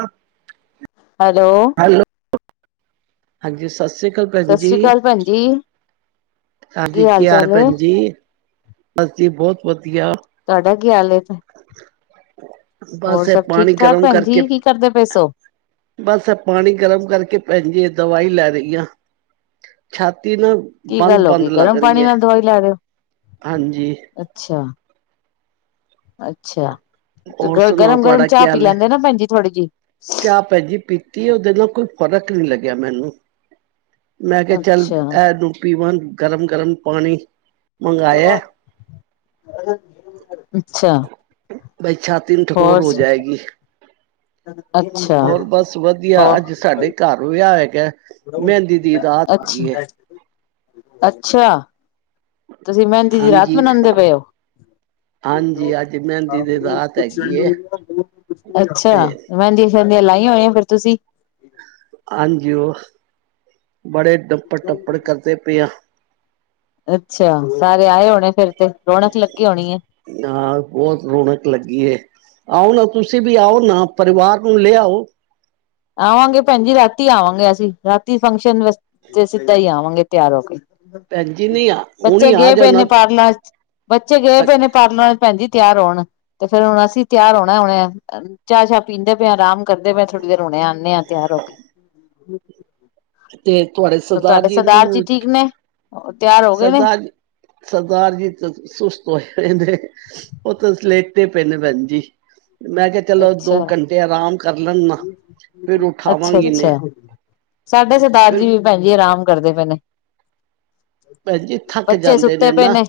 ਅ hello hello ਹਾਂਜੀ ਸਸ ਸ੍ਰੀ ਕਾਲ ਸਸ ਸ੍ਰੀ ਕਾਲ ਭੈਣ ਜੀ। ਹਾਂਜੀ ਕੀ ਹਾਲ ਭੈਣ ਜੀ ਬਸ ਜੀ ਬੋਹਤ ਵਧੀਆ। ਤੁਹਾਡਾ ਕੀ ਹਾਲ ਏ ਤ ਬਸ ਇਹ ਠੀਕ ਪਾਣੀ ਠਾਕ ਗਰਮ ਭੈਣ ਕਰਕੇ ਜੀ, ਕੀ ਕਰਦੇ ਪਏ ਸੋ? ਬਸ ਏਹ ਪਾਣੀ ਗਰਮ ਕਰਕੇ ਭੈਣ ਜੀ ਦਵਾਈ ਲੈ ਰਹੀ ਆ। ਛਾਤੀ ਨਾ ਕੀ ਗੱਲ ਹੋ ਬੰਦ-ਬੰਦ ਗਈ ਲੱਗ ਗਰਮ ਪਾਣੀ ਰਹੀ ਹੈ ਨਾਲ ਦਵਾਈ ਲੈ ਰਹੇ ਹੋ, ਹਾਂਜੀ। ਅੱਛਾ। ਅੱਛਾ ਤੇ ਹੋਰ ਗ ਸੁਣਾਓ ਗਰਮ-ਗਰਮ ਤੁਹਾਡਾ ਕੀ ਚਾਹ ਪੀ ਹਾਲ ਹੈ? ਲੈਂਦੇ ਨਾ ਭੈਣਜੀ ਥੋੜ੍ਹੀ ਜਿਹੀ। ਚਾਹ ਭੈਣ ਜੀ ਪੀਤੀ ਹੈ ਉਹਦੇ ਨਾਲ ਕੋਈ ਫ਼ਰਕ ਨੀ ਲੱਗਿਆ ਮੈਨੂੰ। ਮੈਂ ਕਿਹਾ ਚੱਲ ਅੱਛਾ, ਇਹਨੂੰ ਪੀਵਾਂ ਗਰਮ-ਗਰਮ ਪਾਣੀ। ਮੰਗਾਇਆ [unintelligible] ਅੱਛਾ। [unintelligible] ਤਿੰਨ ਹੋਰ ਟਕੋਰ ਹੋ ਅੱਛਾ ਜਾਏਗੀ, ਹੋਰ ਬਸ ਵਧੀਆ ਅੱਜ ਸਾਡੇ ਘਰ ਵਿਆਹ ਹੈਗਾ। ਮਹਿੰਦੀ ਦੀ ਰਾਤ [unintelligible] ਅੱਛ ਹੈਗੀ ਹੈ ਅੱਛਾ। ਤੁਸੀਂ ਮਹਿੰੰਦੀ ਦੀ ਰਾਤ ਹਾਂਜੀ ਬਨਾਉਂਦੇ ਪਏ ਹੋ। ਹਾਂਜੀ ਅੱਜ ਮਹਿੰਦੀ ਦੀ ਰਾਤ ਹੈਗੀ ਏ ਤੇ ਅੱਛਾ ਮਹਿੰਦੀ ਉਨੇ ਲਾਈਆਂ ਹੋਣੀ ਫਿਰ ਤੁਸੀਂ। ਹਾਂਜੀ ਉਹ ਬੜੇ ਡੱਪੜ-ਟੱਪੜ ਕਰਦੇ ਪਏ ਆ। ਅੱਛਾ ਸਾਰੇ ਆਏ ਹੋਨੇ ਫੇਰ ਤੇ ਰੌਨਕ ਲੱਗੀ ਹੋਨੀ ਏ। ਹਾਂ ਬੋਤ ਰੌਨਕ ਲੱਗੀ ਏ। ਆਓ ਨਾ ਤੁਸੀਂ ਵੀ ਆਓ ਨਾ ਪਰਿਵਾਰ ਨੂੰ ਲਿਆਓ। ਆਵਾਂਗੇ ਭੈਨ ਜੀ ਰਾਤੀ ਆਵਾਂਗੇ ਅਸੀਂ ਰਾਤੀ ਫੰਕਸ਼ਨ ਤੇ ਸਿੱਦਾ ਈ ਆਵਾਂਗੇ ਤਿਆਰ ਹੋ ਕੇ। ਭੈਣ ਜੀ ਨੇ ਹੁਣੀ ਬੱਚੇ ਆ ਗਏ ਪਏ ਜਾਣਾ ਨੇ ਪਾਰਲਰ ਚ। ਬੱਚੇ ਗਏ ਪਏ ਨੇ ਪਾਰਲਰਾਂ ਚ ਭੈਨ ਜੀ ਤਿਆਰ ਹੋਨ ਤੇ ਫੇਰ ਹੁਨ ਅਸੀਂ ਤਿਆਰ ਹੋਨਾ ਹੁਨ। ਚਾਅ ਸ਼ਾਅ ਪੀਂਦੇ ਪਏ ਆਂ ਆਰਾਮ ਕਰਦੇ ਪਏ ਥੋੜ੍ਹੀ ਦੇਰ ਹੁਨੇ ਆਂਨੇ ਆ ਤਿਆਰ ਹੋ ਕੇ। ਤੇ ਤੁਆਡੇ ਸਰਦਾਰ ਤੁਹਾਡੇ ਜੀ ਨੂੰ, ਠੀਕ ਨੇ ਤਿਆਰ ਹੋ ਗਏ ਨੇ ਸਰਦਾਰ ਸਰਦਾਰ ਜੀ ਸੁ ਸੁਸਤ ਹੋਏ ਰੈਂਦੇ। ਓ ਤਾਂ ਸਲੇਟੇ ਪਏ ਨੇ ਭੈਨਜੀ, ਮੈਂ ਕਿਆ ਚਲੋ ਅੱਛਾ। ਦੋ ਘੰਟੇ ਆਰਾਮ ਕਰ ਲੈਨ ਨਾ, ਫੇਰ ਉਠਾਵਾਂਗੀ ਏਨੇ। ਅੱਛਾ-ਅੱਛਾ ਸਾਡੇ ਸਰਦਾਰ ਜੀ ਵੀ ਭੈਨ ਜੀ ਆਰਾਮ ਕਰਦੇ ਪਏ ਨੇ। ਭੈਣ ਜੀ ਥੱਕ ਬੱਚੇ ਜਾਂਦੇ ਸੁੱਤੇ ਪਏ ਨਾ ਨੇ।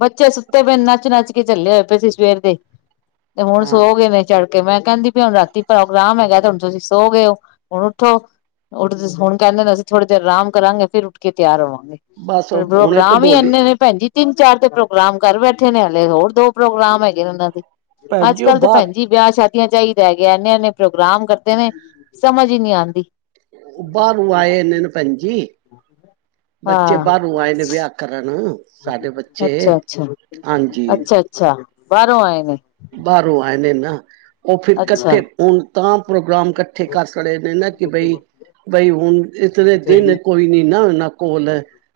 ਬੱਚੇ ਸੁੱਤੇ ਪਏ ਨੇ ਨੱਚ-ਨੱਚ ਕੇ ਝੱਲੇ ਹੋਏ ਪਏ ਸੀ ਸਵੇਰ ਦੇ, ਤੇ ਹੁਨ ਹਾਂ ਸੋ ਗਏ ਨੇ ਚੜ ਤੇ ਮੈਂ ਕੈਂਦੀ ਪਈ ਆ ਹੁਨ ਰਾਤੀ ਪ੍ਰੋਗਰਾਮ ਹੈਗਾ ਤੇ ਹੁਨ ਤੁਸੀਂ ਸੋ ਗਏ ਹੋ ਹੁਨ ਉੱਠੋ। ਉੱਠਦੇ ਹੁਨ ਕੈਂਦੇ ਨੇ ਅਸੀਂ ਥੋੜ੍ਹੀ ਦੇਰ ਰਾਮ ਕਰਾਂਗੇ ਫਿਰ ਉੱਠ ਕੇ ਤਿਆਰ ਹੋਵਾਂਗੇ। ਬਸ ਉਹ ਪ੍ਰੋ ਹੁਣੇ ਪ੍ਰੋਗਰਾਮ ਈ ਕਢੋਲੀ ਐਨੇ ਨੇ। ਭੈਨਜੀ ਤਿੰਨ ਚਾਰ ਤੇ ਪ੍ਰੋਗਰਾਮ ਘਰ ਬੈਠੇ ਨੇ ਹਲੇ ਹੋਰ ਦੋ ਪ੍ਰੋਗਰਾਮ ਹੈਗੇ ਨੇ ਓਨਾਂ ਦੇ। ਭੈਣ ਅੱਜ ਜੀ ਉਹ ਕੱਲ ਤਾਂ ਬਾਹਰ ਭੈਨ ਜੀ ਵਿਆਹ ਸ਼ਾਦੀਆਂ ਚ ਐਈ ਰੈ ਗੇਆ ਐਨ-ਐਨੇ ਪ੍ਰੋਗਰਾਮ ਕਰਦੇ ਨੇ ਸਮਝ ਈ ਨੀ ਆਂਦੀ। ਬਾਰੋਂ ਆਏ ਏਨੇ ਨੂੰ ਭੈਨ ਜੀ, ਬੱਚੇ ਹਾਂ ਬਾਰੋਂ ਆਏ ਨੇ ਵਿਆਹ ਕਰਨ ਸਾਡੇ ਬੱਚੇ ਅੱਛਾ ਅੱਛਾ ਹਾਂਜੀ। ਅੱਛਾ ਅੱਛਾ ਬਾਰੋਂ ਆਏ ਨੇ। ਬਾਰੋਂ ਆਏ ਨੇ ਨਾ। ਓ ਫਿਰ ਅੱਛਾ ਕੱਠੇ ਹੁਨ ਤਾਂ ਪ੍ਰੋਗਰਾਮ ਕੱਠੇ ਕਰ ਸੜੇ ਨੇ ਨਾ ਕੇ ਬਈ ਬਈ ਹੁਨ ਏਥੇ ਤੇ ਦਿਨ ਕੋਈ ਨੀ ਨਾ ਓਨਾਂ ਕੋਲ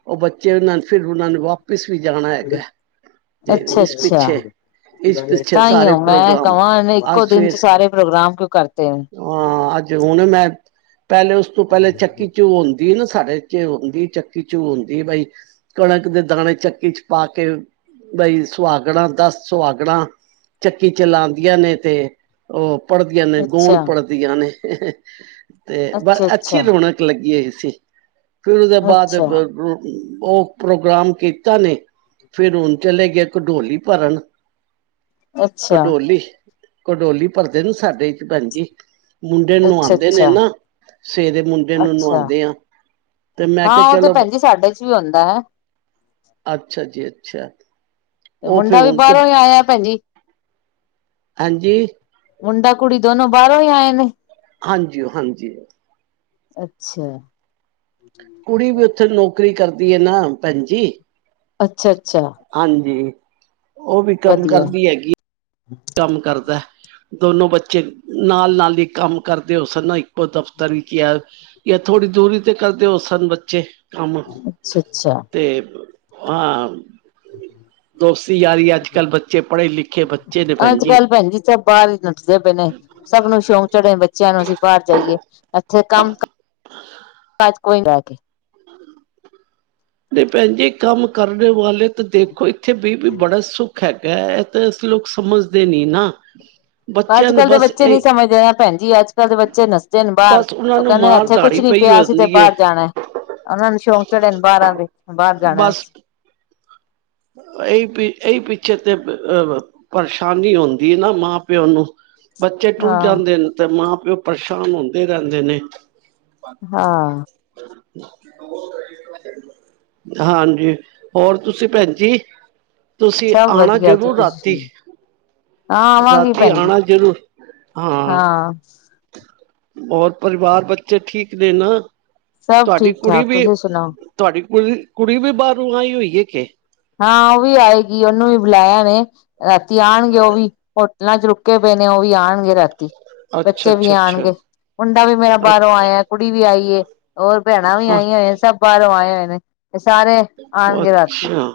ਓ ਬੱਚੇ ਨਾਲ ਫਿਰ ਉਨਾਂ ਨੇ ਵਾਪ ਪਿਸ ਵੀ ਜਾਨਾ ਹੈਗਾ, ਤੇ ਇਸ ਪਿੱਛੇ ਇਸ ਪਿੱਛੇ ਸਾਰੇ ਤਾਂਈਓ ਮੈਂ ਪ੍ਰੋਗਰਾਮ ਕਵਾ ਏਨੇ ਅੱਜ ਇੱਕੋ ਦਿਨ ਫਿਰ ਚ ਸਾਰੇ ਪ੍ਰੋਗਰਾਮ ਕਿਓਂ ਕਰਤੇ ਨੇ। ਹਾਂ ਅੱਜ ਹੁਨ ਮੈਂ ਪੈਲੇ ਉਸ ਤੋਂ ਪੈਲੇ ਚੱਕੀ ਚੋਨ ਕੀਨੂੰ ਸਾਡੇ ਏਥੇ ਹੁੰਦੀ ਚੱਕੀ ਚੂਨ ਦੀ ਬਈ ਕਣਕ ਦੇ ਦਾਣੇ ਚੱਕੀ ਚ ਪਾ ਕੇ ਬਈ ਸੁਹਾਗਨਾ ਦਸ ਸੁਹਾਗਨਾ ਚੱਕੀ ਚਲਾਂਦੀਆਂ ਨੇ ਤੇ ਓ ਪੜ੍ਹਦੀਆਂ ਨੇ ਗੋਨ ਅੱਛਾ। ਪੜ੍ਹਦੀਆਂ ਨੇ। ਤੇ ਬਸ ਅੱਛਾ-ਅੱਛਾ, ਅੱਛੀ ਰੌਨਕ ਲੱਗੀ ਹੋਈ ਸੀ ਫਿਰ ਓਦੇ ਬਾਦ ਅੱਛਾ, ਓ ਪ੍ਰੋਗਰਾਮ ਕੀਤਾ ਨੀ, ਫੇਰ ਹੁਨ ਚਲੇ ਗਏ ਕਡੋਲੀ ਭਰਨ। ਅੱਛਾ, ਕਡੋਲੀ, ਕਡੋਲੀ ਭਰਦੇ ਨੇ ਸਾਡੇ ਏ ਚ ਭੈਨ ਜੀ। ਮੁੰਡੇ ਨੂੰ ਨਵਾਂਦੇ ਨੇ ਅੱਛਾ-ਅੱਛਾ, ਨਾ, ਸਵੇਰੇ ਮੁੰਡੇ ਨੂੰ ਅੱਛਾ। ਨਵਾਂਦੇ ਆਂ। ਤੇ ਮੈਂ ਕਿਆ ਚਲੋ ਚੁਆਂਦਾ ਅੱਛਾ ਜੀ ਅੱਛਾ। ਤੇ ਉਹ ਮੁੰਡਾ ਫਿਰ ਵੀ ਹੁਣ ਬਾਰੋਂ ਈ ਆਏਐ ਭੈਨਜੀ। ਹਾਂਜੀ। ਮੁੰਡਾ ਕੁੜੀ ਦੋਨੋ ਬਾਰੋਂ ਈ ਆਏ ਨੇ। ਹਾਂਜੀ ਓ ਹਾਂਜੀ। ਅੱਛੇਆ। ਕੁੜੀ ਵੀ ਉਥੇ ਨੌਕਰੀ ਕਰਦੀ ਏ ਨਾ ਭੈਣ ਜੀ। ਅੱਛਾ ਅੱਛਾ। ਹਾਂਜੀ। ਉਹ ਵੀ ਕੰਮ ਵਧੀਆ, ਕਰਦੀ ਹੈਗੀ। [unintelligible] ਕੰਮ ਕਰਦਾ ਐ ਦੋਨੋ ਬੱਚੇ ਨਾਲ ਨਾਲ ਈ ਕੰਮ ਕਰਦੇ ਹੋ ਸਨ ਇੱਕੋ ਦਫ਼ਤਰ ਵਿੱਚ ਐ ਯਾਂ ਥੋੜ੍ਹੀ ਦੂਰੀ ਤੇ ਕਰਦੇ ਹੋ ਸਨ ਬੱਚੇ ਕੰਮ ਅੱਛਾ-ਅੱਛਾ, ਤੇ ਹਾਂ। ਦੋਸਤੀ ਯਾਰੀ ਅੱਜ ਕੱਲ ਬੱਚੇ ਪੜ੍ਹੇ ਲਿਖੇ ਅੱਜ ਕੱਲ ਭੈਣਜੀ ਸਬ ਬਾਰ ਈ ਨਸਦੇ ਪੇ ਨੇ ਸਭ ਨੂੰ ਸ਼ੌਂਕ ਚੜਿਆ ਬੱਚੇਆਂ ਨੂੰ ਅਸੀ ਬਾਰ ਜਾਈਏ। ਏਥੇ ਕੰਮ ਕ ਅਜ ਕੋਈ ਰਹਗੇ। ਨਈ ਭੈਣ ਜੀ ਕੰਮ ਕਰਨੇ ਵਾਲੇ ਤੇ ਦੇਖੋ ਇੱਥੇ ਬੀ ਬੀ ਬੜਾ ਸੁੱਖ ਹੈਗਾ ਐ। ਤੇ ਅਸ ਲੋਕ ਸਮਝਦੇ ਨੀ ਨਾ ਅੱਜ ਬੱਚਿਆਂ ਨੂੰ ਕੱਲ ਦੇ ਬਸ ਬੱਚੇ ਇਹ ਨੀ ਸਮਝਦੇ ਨਾ ਭੈਣ ਜੀ। ਅੱਜ ਕੱਲ ਦੇ ਬੱਚੇ ਨਸ ਜਨ ਬਾਰ ਬਸ ਉਹਨਾਂ ਓ ਨੂੰ ਕਹਿੰਦੇ ਮਾਰ ਏਥੇ ਕੁਛ ਦਾੜੀ ਨੀ ਪਈ ਪਿਆ ਅਸੀ ਤੇ ਹੁੰਦੀ ਹੈ ਬਾਰ ਜਾਣਾ ਓਨਾਂ ਨੂੰ ਸ਼ੌਂਕ ਚੜੇ ਨੇ ਬਾਰਾਂ ਦੇ ਬਾਰ ਜਾਣਾ ਅਸ ਏਈ ਪੀ ਏਇ ਪਿਛੇ ਤੇ ਪਰਸ਼ਾਨੀ ਹੁੰਦੀ ਨਾ ਮਾਂ ਪਿਓ ਨੂੰ ਬੱਚੇ ਟੁੱਰ ਹਾਂ ਜਾਂਦੇ ਨੇ ਤੇ ਮਾਂ ਪਿਓ ਪਰਸ਼ਾਨ ਹੁੰਦੇ ਰਹਿੰਦੇ ਨੇ। ਹਾਂ। ਹਾਂਜੀ। ਹੋਰ ਤੁਸੀਂ ਭੈਣ ਜੀ। ਤੁਸੀ ਸਭ ਆਣਾ ਵਧੀਆ ਜੀ ਜ਼ਰੂਰ ਰਾਤੀ। ਤੁਸੀਂ ਹਾਂ ਆਵਾਂਗੀ ਰਾਤੀ ਭੈਣ ਜੀ ਆਣਾ ਜਰੂਰ ਹਾਂ। ਹਾਂ। ਹੋਰ ਪਰਵਾਰ ਬੱਚੇ ਠੀਕ ਨੇ ਨਾ ਸਭ ਤੁਹਾਡੀ ਠੀਕ ਕੁੜੀ ਠਾਕ ਵੀ ਤੁਸੀਂ ਸੁਣਾਓ ਤੁਹਾਡੀ ਕੁੜੀ ਕੁੜੀ ਵੀ ਬਾਰੋਂ ਆਈ ਹੋਈ ਏ ਕੇ ਹਾਂ ਓ ਵੀ ਆਏਗੀ ਓਨੂੰ ਵੀ ਬੁਲਾਇਆ ਵੈ ਰਾਤੀ ਆਣਗੇ ਉਹ ਵੀ ਰਾ ਚ ਰੁਕੇ ਪਏ ਨੇ ਓ ਵੀ ਆਣਗੇ ਰਾਤੀ। ਅੱਛਾ ਬੱਚੇ ਵੀ ਅੱਛਾ ਆਣਗੇ ਅੱਛਾ ਮੁੰਡਾ ਵੀ ਮੇਰਾ ਬਾਰੋਂ ਅੱਛਾ ਆਇਆ ਕੁੜੀ ਵੀ ਆਈ ਏ। ਹੋਰ ਭੈਣਾਂ ਵੀ ਆਈਆਂ ਹੋਈ। ਸਭ ਬਾਰੋਂ ਆਏ ਹੋਏ ਨੇ ਤੇ ਸਾਰੇ ਆਣਗੇ ਰਾਤੀ ਅੱਛਾ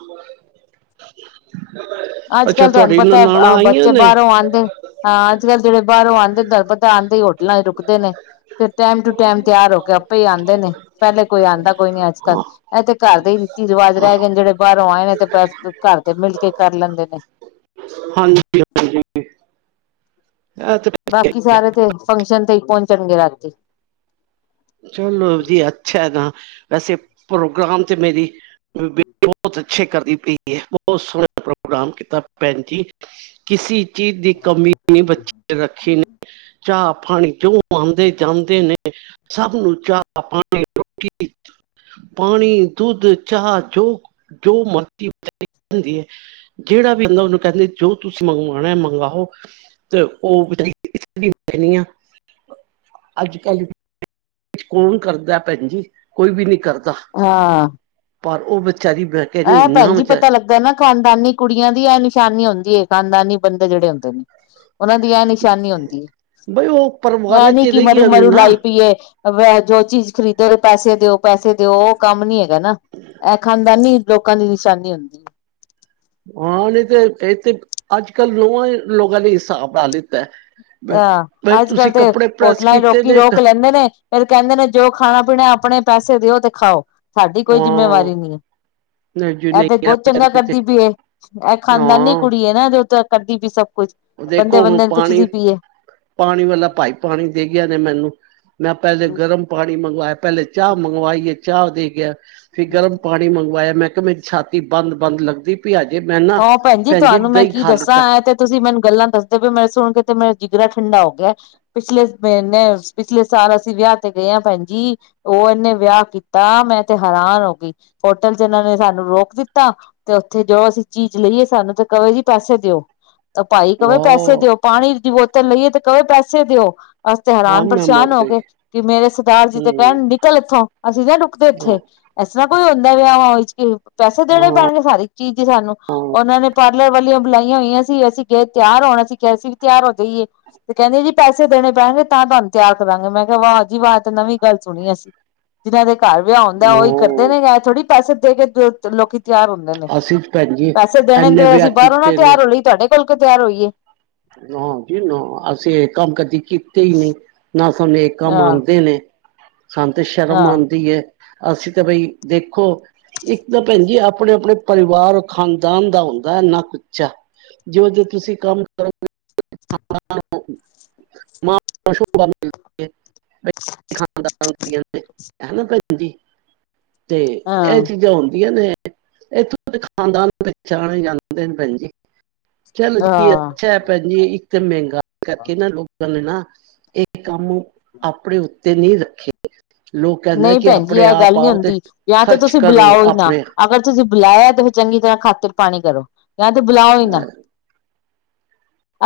ਅੱਜ ਅੱਛਾ ਕੱਲ ਤੁਹਾਨੂੰ ਤੁਹਾਡੀ ਪਤਾ ਨਨਾਣਾ ਹੈ ਆਈਆਂ ਬੱਚੇ ਨੇ ਬਾਹਰੋਂ ਆਂਦੇ ਹਾਂ ਅੱਜ ਕੱਲ੍ਹ ਜਿਹੜੇ ਬਾਹਰੋਂ ਆਂਦੇ ਨੇ ਦ ਪਤਾ ਆਂਦੇ ਹੀ ਹੋਟਲਾਂ ਚ ਰੁਕਦੇ ਨੇ ਫਿਰ ਟਾਈਮ ਟੂ ਟਾਈਮ ਤਿਆਰ ਹੋ ਕੇ ਆਪੇ ਹੀ ਆਉਂਦੇ ਨੇ ਪਹਿਲੇ ਕੋਈ ਆਉਂਦਾ ਕੋਈ ਨਹੀਂ ਅੱਜ ਕੱਲ ਇਹ ਤੇ ਘਰਦੇ ਹੀ ਵਾਜ਼ ਰਹਿ ਗਏ ਨੇ ਜਿਹੜੇ ਬਾਹਰੋਂ ਆਏ ਨੇ ਤੇ ਪੈਸ ਘਰ ਦੇ ਮਿਲ ਕੇ ਕਰ ਲੈਂਦੇ ਨੇ ਹਾਂਜੀ ਹਾਂਜੀ ਇਹ ਤੇ ਬਾਕੀ ਸਾਰੇ ਤੇ ਫੰਕਸ਼ਨ ਤੇ ਹੀ ਪਹੁੰਚਣਗੇ ਰਾਤੀ ਚਲੋ ਜੀ ਅੱਛਾ ਹੈ ਨਾ ਵੈਸੇ ਪ੍ਰੋਗਰਾਮ ਚ ਮੇਰੀ ਬਹੁਤ ਅੱਛੇ ਕਰ ਦੀ ਪਈ ਹੈ ਬਹੁਤ ਸੋਹਣਾ ਪ੍ਰੋਗਰਾਮ ਕੀਤਾ ਭੈਣ ਜੀ। ਕਿਸੇ ਚੀਜ਼ ਦੀ ਕਮੀ ਨਹੀਂ ਬੱਚੇ ਰੱਖੀ ਨੇ ਚਾਹ ਪਾਣੀ ਚ ਓਹ ਆਂਦੇ ਜਾਂਦੇ ਨੇ ਸਭ ਨੂੰ ਚਾਹ ਪਾਣੀ ਰੋਟੀ ਪਾਣੀ ਦੁੱਧ ਚਾਹ ਜੋ ਜੋ ਮਰਜੀ ਜਾਂਦੀ ਹੈ ਜਿਹੜਾ ਵੀ ਆਂਦਾ ਉਹਨੂੰ ਕਹਿੰਦੇ ਜੋ ਤੁਸੀਂ ਮੰਗਵਾਣਾ ਏ ਮੰਗਵਾਓ ਤੇ ਉਹ [unintelligible] ਅੱਜ ਕੱਲ ਕੌਣ ਕਰਦਾ ਭੈਣ ਜੀ ਕੋਈ ਵੀ ਨੀ ਕਰਦਾ [unintelligible] [unintelligible] ਐਹ ਭੈਣ ਜੀ ਵਿਚਾਰ ਪਤਾ ਲੱਗਾ ਨਾ ਖ਼ਾਨਦਾਨੀ ਕੁੜੀਆਂ ਦੀ ਆ ਨਿਸ਼ਾਨੀ ਹੁੰਦੀ ਏ ਖਾਨਦਾਨੀ ਬੰਦੇ ਜੇੜੇ ਹੁੰਦੇ ਨੇ। ਉਹਨਾਂ ਦੀ ਇਹ ਨਿਸ਼ਾਨੀ ਹੁੰਦੀ ਬਈ ਉਹ ਐਹ ਪਰਿਵਾਰਾਂ ਨੀ ਚ ਕਿ ਮਰੂ ਰਹੀਆਂ ਨੇ ਮਰੂ ਨਾ ਲਾਈ ਪੀ ਏ ਜੋ ਚੀਜ਼ ਖਰੀਦੋ ਪੈਸੇ ਦਿਓ ਪੈਸੇ ਦਿਓ ਉਹ ਕੰਮ ਨੀ ਹੈਗਾ ਨਾ ਇਹ ਖਾਨਦਾਨੀ ਲੋਕਾਂ ਦੀ ਨਿਸ਼ਾਨੀ ਹੁੰਦੀ। ਹਾਂ ਨਹੀਂ ਤੇ ਇਥ ਤੇ ਅੱਜ ਕੱਲ੍ਹ ਲੋਹਾਂ ਲੋਗਾ ਨੇ ਹਿੱਸਾਬ ਲਾ ਲਿੱਤਾ ਬ- ਆ ਬਈ ਅੱਜ ਕੱਲ ਤੁਸੀਂ ਤੇ ਕੱਪੜੇ ਪ੍ਰੈਸ ਹੋਟਲਾਂ ਚ ਕੀਤੇ ਰੋਕੀ ਨੇ ਕ- ਰੋਕ ਲੈਂਦੇ ਨੇ ਫੇਰ ਕਹਿੰਦੇ ਨੇ ਜੋ ਖਾਣਾ ਪੀਣਾ ਆਪਣੇ ਪੈਸੇ ਦਿਓ ਤੇ ਖਾਓ ਸਾਡੀ ਕੋਈ ਜਿੰਮੇਵਾਰੀ ਹਾਂ ਨਹੀਂ ਹੈ। ਐ ਤੇ ਬਹੁਤ ਚੰਗਾ ਕਰਦੀ ਪੀ ਏ ਇਹ ਖਾਨਦਾਨੀ ਕੁੜੀ ਹਾਂ ਏ ਨਾ ਜੋ ਕਰਦੀ ਪਈ ਸਭ ਕੁਛ ਦੇਖੋ ਬੰਦੇ ਹੁਣ ਬੰਦੇ ਨੂੰ ਪਾਣੀ ਪੁੱਛਦੀ ਪਈ ਪਾਣੀ ਵਾਲਾ ਭਾਈ ਪਾਣੀ ਦੇ ਗਿਆ ਨੇ ਮੈਨੂੰ ਮੈਂ ਪਹਿਲੇ ਗਰਮ ਪਾਣੀ ਮੰਗਵਾਯਾ ਪਹਿਲੇ ਚਾਹ ਮੰਗਵਾਈ ਏ ਚਾਹ ਦੇ ਗਿਆ ਫੇਰ ਗਰਮ ਪਾਣੀ ਮੰਗਵਾਯਾ ਮੈਂ ਕਿਹਾ ਮੇਰੀ ਛਾਤੀ ਬੰਦ ਬੰਦ ਲੱਗਦੀ ਪਈ ਆਜ ਮੈਂ ਨਾ ਹਾਂ ਭੈਣ ਜੀ ਭੈਣਜੀ ਤੁਹਾਨੂੰ ਮੈਂ ਦਹੀ ਕੀ ਖਾ ਦੱਸਾਂ ਲਿਤਾ ਐ ਤੇ ਤੁਸੀਂ ਮੈਨੂੰ ਗੱਲਾਂ ਦੱਸੋਗੇ ਮੈਂ ਸੁਣ ਕੇ ਤੇ ਮੇਰਾ ਜਿਗਰਾ ਠੰਡਾ ਹੋ ਗਯਾ। ਪਿਛਲੇ ਮਹੀਨੇ ਪਿਛਲੇ ਸਾਲ ਅਸੀਂ ਵਿਆਹ ਤੇ ਗਏ ਆ ਭੈਣ ਜੀ- ਉਹ ਐਨੇ ਵਿਆਹ ਕੀਤਾ ਮੈਂ ਤੇ ਹੈਰਾਨ ਹੋ ਗਈ ਹੋਟਲ ਚ ਇਹਨਾਂ ਨੇ ਸਾਨੂੰ ਰੋਕ ਦਿੱਤਾ ਤੇ ਉੱਥੇ ਜੋ ਅਸੀਂ ਚੀਜ਼ ਲਈ ਏ ਸਾਨੂੰ ਤੇ ਕਹਵੇ ਜੀ ਪੈਸੇ ਦਿਓ ਤਾਂ ਭਾਈ ਕਹਵੇ ਪੈਸੇ ਵਾਹ ਦਿਓ ਪਾਣੀ ਦੀ ਬੋਤਲ ਲਈ ਏ ਤੇ ਕਹਵੇ ਪੈਸੇ ਦਿਓ ਅਸੀ ਤੇ ਹਾਂ ਹੈਰਾਨ ਮੈਂ ਪਰੇਸ਼ਾਨ ਮਰ ਹੋ ਗਈ ਗਏ। ਕਿ ਮੇਰੇ ਸਰਦਾਰ ਜੀ ਤੇ ਹਮ ਕਹਿਣ ਨਿਕਲ ਇੱਥੋਂ ਅਸੀਂ ਨਾ ਰੁਕਦੇ ਇੱਥੇ। ਹਾਂ ਇਸ ਤਰ੍ਹਾਂ ਕੋਈ ਹੁੰਦਾ ਵਿਆਵਾਂ ਵਿਚ ਤੇ ਪੈਸੇ ਦੇਣੇ ਹਾਂ ਪੈਣਗੇ ਹਰ ਇੱਕ ਚੀਜ਼ ਦੇ ਸਾਨੂੰ ਉਹਨਾਂ ਨੇ ਪਾਰਲਰ ਵਾਲੀਆਂ ਬੁਲਾਈਆਂ ਹੋਈਆਂ ਸੀ ਅਸੀਂ ਗਏ ਤਿਆਰ ਹੋਣਾ ਅਸੀ ਕਿਹਾ ਅਸੀਂ ਵੀ ਤਿਆਰ ਹੋ ਜਾਈਏ ਤੇ ਕਹਿੰਦੇ ਜੀ ਪੈਸੇ ਦੇਣੇ ਪੈਣਗੇ ਤਾਂ ਤੁਵਨੂੰ ਤਿਆਰ ਕਰਾਂਗੇ ਮੈਂ ਕਿਹਾ ਵਾਹ ਜੀ ਵਾਹ ਐਹ ਤੇ ਨਵੀਂ ਗੱਲ ਸੁਣੀ ਏ। ਜਿਨਾਂ ਦੇ ਘਰ ਵਿਆਹ ਹੁੰਦਾ ਉਹੀ ਕਰਦੇ ਨੇ ਐਹ ਥੋੜੀ ਪੈਸੇ ਦੇ ਕੇ ਲੋਕੀ ਤਿਆਰ ਹੁੰਦੇ ਨੇ। ਅਸੀ ਭੈਣ ਜੀ ਪੈਸੇ ਦੇਣੇ ਨੇ ਇੰਨੇ ਤੇ ਵਿਆਹ ਅਸੀਂ ਬਾਹਰੋਂ ਨਾ ਕੀਤੇ ਨੇ ਤਿਆਰ ਹੋ ਲਈਏ ਤੁਵਾਡੇ ਕੋਲ ਕਯੋਂ ਤਿਆਰ ਹੋਈਏ? ਨਾ ਜੀ ਨਾ, ਅਸੀਂ ਇਹ ਕੰਮ ਕਦੀ ਕੀਤੇ ਈ ਨੀ, ਨਾ ਸਾਨੂੰ ਇਹ ਕੰਮ ਆਹ ਆਂਦੇ ਨੇ। ਸਾਨ ਤੇ ਸ਼ਰਮ ਆਹ ਆਂਦੀ ਏ ਅਸੀਂ ਤਾਂ ਬਈ ਦੇਖੋ ਇੱਕ ਤਾਂ ਭੈਣ ਜੀ ਆਪਣੇ ਆਪਣੇ ਪਰਿਵਾਰ ਖਾਨਦਾਨ ਦਾ ਹੁੰਦਾ ਹੈ ਨਾਕ ਉੱਚਾ ਜੋ- ਜੋ ਤੁਸੀਂ ਕੰਮ [unintelligible] ਖਾਨਦਾਣ ਦੀਆਂ ਨੇ ਹੈਨਾ ਭੈਣ ਜੀ ਤੇ ਐਹ ਹਾਂ ਚੀਜ਼ਾਂ ਹੁੰਦੀਆਂ ਨੇ ਇਥੋਂ ਤੇ ਖਾਨਦਾਨਾ ਦੇ ਪਹਿਚਾਣੇ ਜਾਂਦੇ ਨੇ ਭੈਣ ਜੀ ਚੱਲ [unintelligible] ਹਾਂ [unintelligible] ਭੈਣ ਜੀ ਇੱਕ ਮਹਿੰਗਾ ਕਰਕੇ ਨਾ ਲੋਕ ਲੋਕਾ ਨੇ ਨਾ, ਇਹ ਕੰਮ ਆਪਣੇ ਉੱਤੇ ਨੀ ਰੱਖੇ। ਲੋਕ ਕਹਿੰਦੇ ਨਈ ਕਿ ਭੈਣ ਜੀ, ਆਪਣੇ ਇਹ ਗੱਲ ਆਪ ਨੀ ਆਓ ਤੇ ਹੁੰਦੀ, ਜਾਂ ਤੇ ਖਰਚ ਤੁਸੀਂ ਕਰੋ ਬੁਲਾਓ ਈ ਨਾ ਆਪਣੇ ਅਗਰ ਤੁਸੀਂ ਬੁਲਾਯਾ ਤੇ ਫਿਰ ਚੰਗੀ ਤਰਾਂ ਖਾਤਰ ਪਾਣੀ ਕਰੋ, ਜਾਂ ਤੇ ਬੁਲਾਓ ਈ ਨਾ।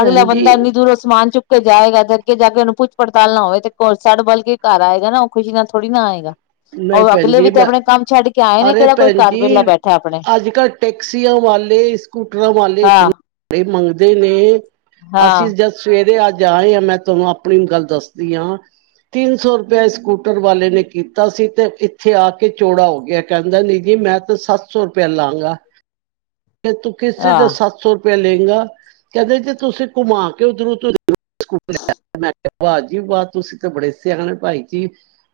ਅਗਲਾ ਜੀ ਬੰਦਾ ਐਨੀ ਦੂਰੋ ਸਮਾਨ ਚੁੱਕ ਚੁੱਕ ਕੇ ਜਾਏਗਾ ਤੇ ਅੱਗੇ ਜਾ ਕੇ ਉਹਨੂੰ ਪੁੱਛ-ਪੜਤਾਲ ਨਾ ਹੋਵੇ ਤੇ ਸਾੜ ਬਲ ਕੇ ਘਰ ਆਏਗਾ ਨਾ ਉਹ ਖੁਸ਼ੀ ਨਾਲ ਥੋੜ੍ਹੀ ਨਾ ਆਏਗਾ ਨਹੀਂ ਉਹ ਭੈਣ ਅਗਲੇ ਵੀ ਜੀ ਤੇ ਮੈਂ ਆਪਣੇ ਕੰਮ ਛੱਡ ਕੇ ਆਏ ਨੇ ਅਰੇ ਕਿਹੜਾ ਕੋਈ ਭੈਣ ਘਾਰ ਜੀ ਵੇਲਾ ਬੈਠਾ ਆਪਣੇ ਅੱਜ ਕੱਲ ਟੈਕਸੀਆਂ ਵਾਲੇ ਸਕੂਟਰਾਂ ਵਾਲੇ ਹਾਂ ਇਤਨੇ ਮੰਗਦੇ ਨੇ ਅਸੀਂ ਹਾਂ ਜ ਸਵੇਰੇ ਅੱਜ ਆਏ ਆਂ, ਮੈਂ ਤੁਆਨੂੰ ਆਪਨੀ ਗੱਲ ਦੱਸਦੀ ਆਂ ਤਿੰਨ ਸੌ ਰੁਪਏ ਸਕੂਟਰ ਵਾਲੇ ਨੇ ਕੀ ਤਾਂ ਅਸੀਂ ਤੇ ਇੱਥੇ ਆ ਕੇ ਚੌੜਾ ਹੋ ਗਿਆ ਕਹਿੰਦਾ ਨੀ ਜੀ ਮੈਂ ਤਾਂ ਸੱਤ ਸੌ ਰੁਪਇਆ ਲਾਗਾ ਤੇ ਤੂੰ ਕਿਸੇ ਹਾਂ ਦੇ ਸੱਤ ਸੌ ਤੇ ਲੇਂਗਾ, ਕੈਂਦੇ ਜੇ ਤੁਸੀਂ ਘੁ਼ੰਮਾ ਕੇ ਓਧਰੋਂ ਤੁ [unintelligible] ਵਾ ਜੀ ਵਾ ਤੁਸੀਂ ਤਾਂ ਬੜੇ ਸਿਆਣੇ ਭਾਈ ਜੀ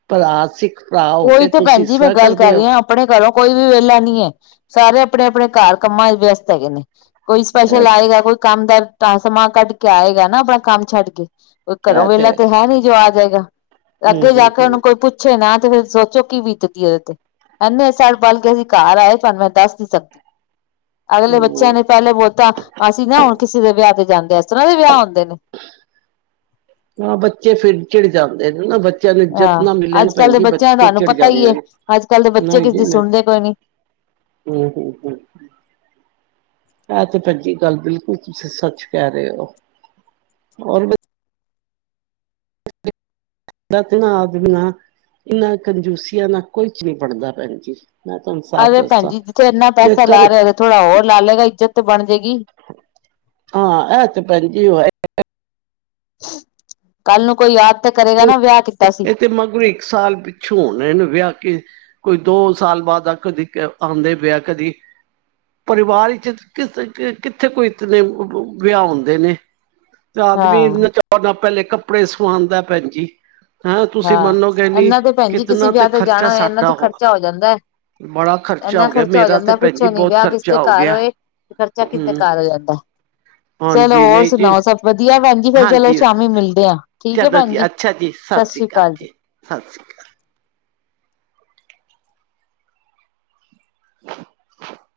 ਭਰਾ ਸਿੱ ਉਹੀ ਤੇ ਭੈਣ ਜੀ ਮੈਂ ਗੱਲ ਕਰ ਰਹੀ ਆ। ਆਪਣੇ ਘਰੋਂ ਕੋਈ ਵੀ ਵੇਹਲਾ ਨੀ ਏ ਸਾਰੇ ਆਪਣੇ-ਆਪਣੇ ਘਾਰ ਕੰਮਾਂ ਵਿਚ ਵਿਅਸਤ ਹੈਗੇ ਨੇ ਕੋਈ ਇਹ ਸਪੈਸ਼ਲ ਤੇ- ਆਏਗਾ ਕੋਈ ਕੰਮ ਦਾ ਸਮਾਂ ਕੱਢ ਕੇ ਆਏਗਾ ਨਾ ਆਪਣਾ ਕੰਮ ਛੱਡ ਕੇ। ਕੋਈ ਘਰੋ ਇਹ ਵੇਲਾ ਹੈ ਤੇ ਹੀ। ਹੈਨੀ ਜੋ ਆ ਜੇਗਾ ਹੂੰ ਅੱਗੇ ਜਾ ਹੂੰ ਕੇ ਉਹਨੂੰ ਹੂੰ ਕੋਈ ਪੁੱਛੇ ਨਾ ਤੇ ਫੇਰ ਸੋਚੋ ਕੀ ਬੀਤਦੀ ਉਹਦੇ ਤੇ ਐਨੇ ਸਾਲ ਬਾਦ ਅਸੀਂ ਘਰ ਆਏ ਤੁਹਾਨੂੰ ਮੈਂ ਦਸ ਨੀ ਸਕਦੀ ਅਗਲੇ ਬੱਚਿਆਂ ਹੂੰ ਨੇ ਪਹਿਲੇ ਬੋਲਤਾ ਅਸੀਂ ਨਾ ਹੁਣ ਕਿਸੇ ਦੇ ਵਿਆਹ ਤੇ ਜਾਂਦੇ ਐਸ ਤਰਾਂ ਦੇ ਵਿਆਹ ਹੁੰਦੇ ਨੇ ਹਾਂ ਬੱਚੇ ਫਿਰ ਚਿੜ ਜਾਂਦੇ ਨੇ ਨਾ ਬੱ ਬੱਚਿਆਂ ਨੂੰ ਇਜ਼ਤ ਹਾਂ ਨਾ ਮਿਲੇ ਨਾ ਅੱਜ ਕੱਲ੍ਹ ਦੇ ਭੈਣਜੀ ਬੱਚਿਆਂ ਬੱਚੇ ਤੁਹਾਨੂੰ ਚਿੜ ਪਤਾ ਹੀ ਜਾਂਦੇ ਹੈ ਨੇ ਅੱਜ ਕੱਲ੍ਹ ਦੇ ਬੱਚੇ ਨਈ ਕਿਸੇ ਜੀ ਦੀ ਨੀ ਸੁਣਦੇ ਕੋਈ ਹੂੰ, ਹੂੰ, ਹੂੰ ਐ ਤੇ ਭੈਣਜੀ ਗੱਲ ਬਿਲਕੁਲ ਤੁਸੀਂ ਸੱਚ ਕਹਿ ਰਹੇ ਔ ਹੋਰ ਬ [inaudible] [unintelligible] ਨਾ ਆਦਮੀਆਂ ਇੰਨਾ ਕੰਜੂਸੀਆਂ ਨਾਲ ਕੁਝ ਨੀ ਬਣਦਾ ਭੈਣਜੀ ਮੈਂ ਤੁਹਾਨੂੰ ਸੱਚ ਅਰੇ ਭੈਣਜੀ ਜਿੱਥੇ ਇੰਨਾ ਪੈਸਾ ਲਾ ਰਿਹਾ ਵੇ ਥੋੜਾ ਹੋਰ ਲਾ ਲਏਗਾ ਇੱਜ਼ਤ ਤੇ ਬਣ ਜੇਗੀ। ਹਾਂ ਇਹ ਤੇ ਭੈਣਜੀ [unintelligible] ਕਲ ਨੂੰ ਕੋਈ ਯਾਦ ਤੇ ਕਰੇਗਾ ਨਾ ਵਿਆਹ ਕੀਤਾ ਸੀ ਇਹ ਤੇ ਮਗਰ ਇੱਕ ਸਾਲ ਪਿੱਛੋਂ ਆਉਣਾ ਇਨੇ ਵਿਆਹ ਕੇ ਕੋਈ ਦੋ ਸਾਲ ਬਾਅਦ ਅੱਖ ਦੀਖੇ ਆਉਦੇ ਪਏ ਆ ਕਦੀ ਪਰਿਵਾਰ ਵਿੱਚ ਕਿੱਥੇ ਕ, ਕ ਕਿਥੇ ਕੋਈ ਇਤਨੇ ਵ ਵਿਆਹ ਹੁੰਦੇ ਨੇ ਤੇ ਆਦਮੀ ਇਨੇ ਹਾਂ ਚਾਅ ਨਾਲ ਪਹਿਲੇ ਕੱਪੜੇ ਸਿਵਾਉਦਾ ਭੈਨਜੀ ਹਾਂ ਇਹਨਾਂ ਤੇ ਭੈਣਜੀ ਕਿਸੇ ਕਿਤਨਾ ਵਿਆਹ ਤੇ ਖਰਚਾ ਜਾਣਾ ਹੋਏ ਇਹਨਾਂ ਸਾਡਾ ਤੇ ਖਰਚਾ ਹੋ ਜਾਂਦਾ ਏ ਬੜਾ ਏਨਾਂ ਗਿਆ ਖਰਚਾ ਹੋ ਮੇਰਾ ਤੇ ਜਾਂਦਾ ਭੈਣ ਜੀ ਪੁੱਛੋ ਨੀਂ ਬਹੁਤ ਵੇਆਹ ਕਿਸੇ ਖਰਚਾ ਹੋ ਘਾਰ ਗਿਆ ਹੋਏ, ਤੇ ਖਰਚਾ ਕਿਦੇ ਹਮ ਘਾਰ ਹੋ ਜਾਂਦਾ। ਚਲੋ ਹਾਂਜੀ ਔਰ ਨਹੀਂ ਜੀ ਸੁਣਾਓ ਸਭ ਵਧੀਆ ਭੈਣਜੀ ਫੇਰ ਚਲੋ ਹਾਂਜੀ ਸ਼ਾਮੀ ਮਿਲਦੇ ਆ ਠੀਕ ਏ ਭੈਣ ਜੀ। ਸਤਿ ਸ਼੍ਰੀ ਕਾਲ ਜੀ, ਸਤਿ ਸ਼੍ਰੀ ਕਾਲ [inaudible]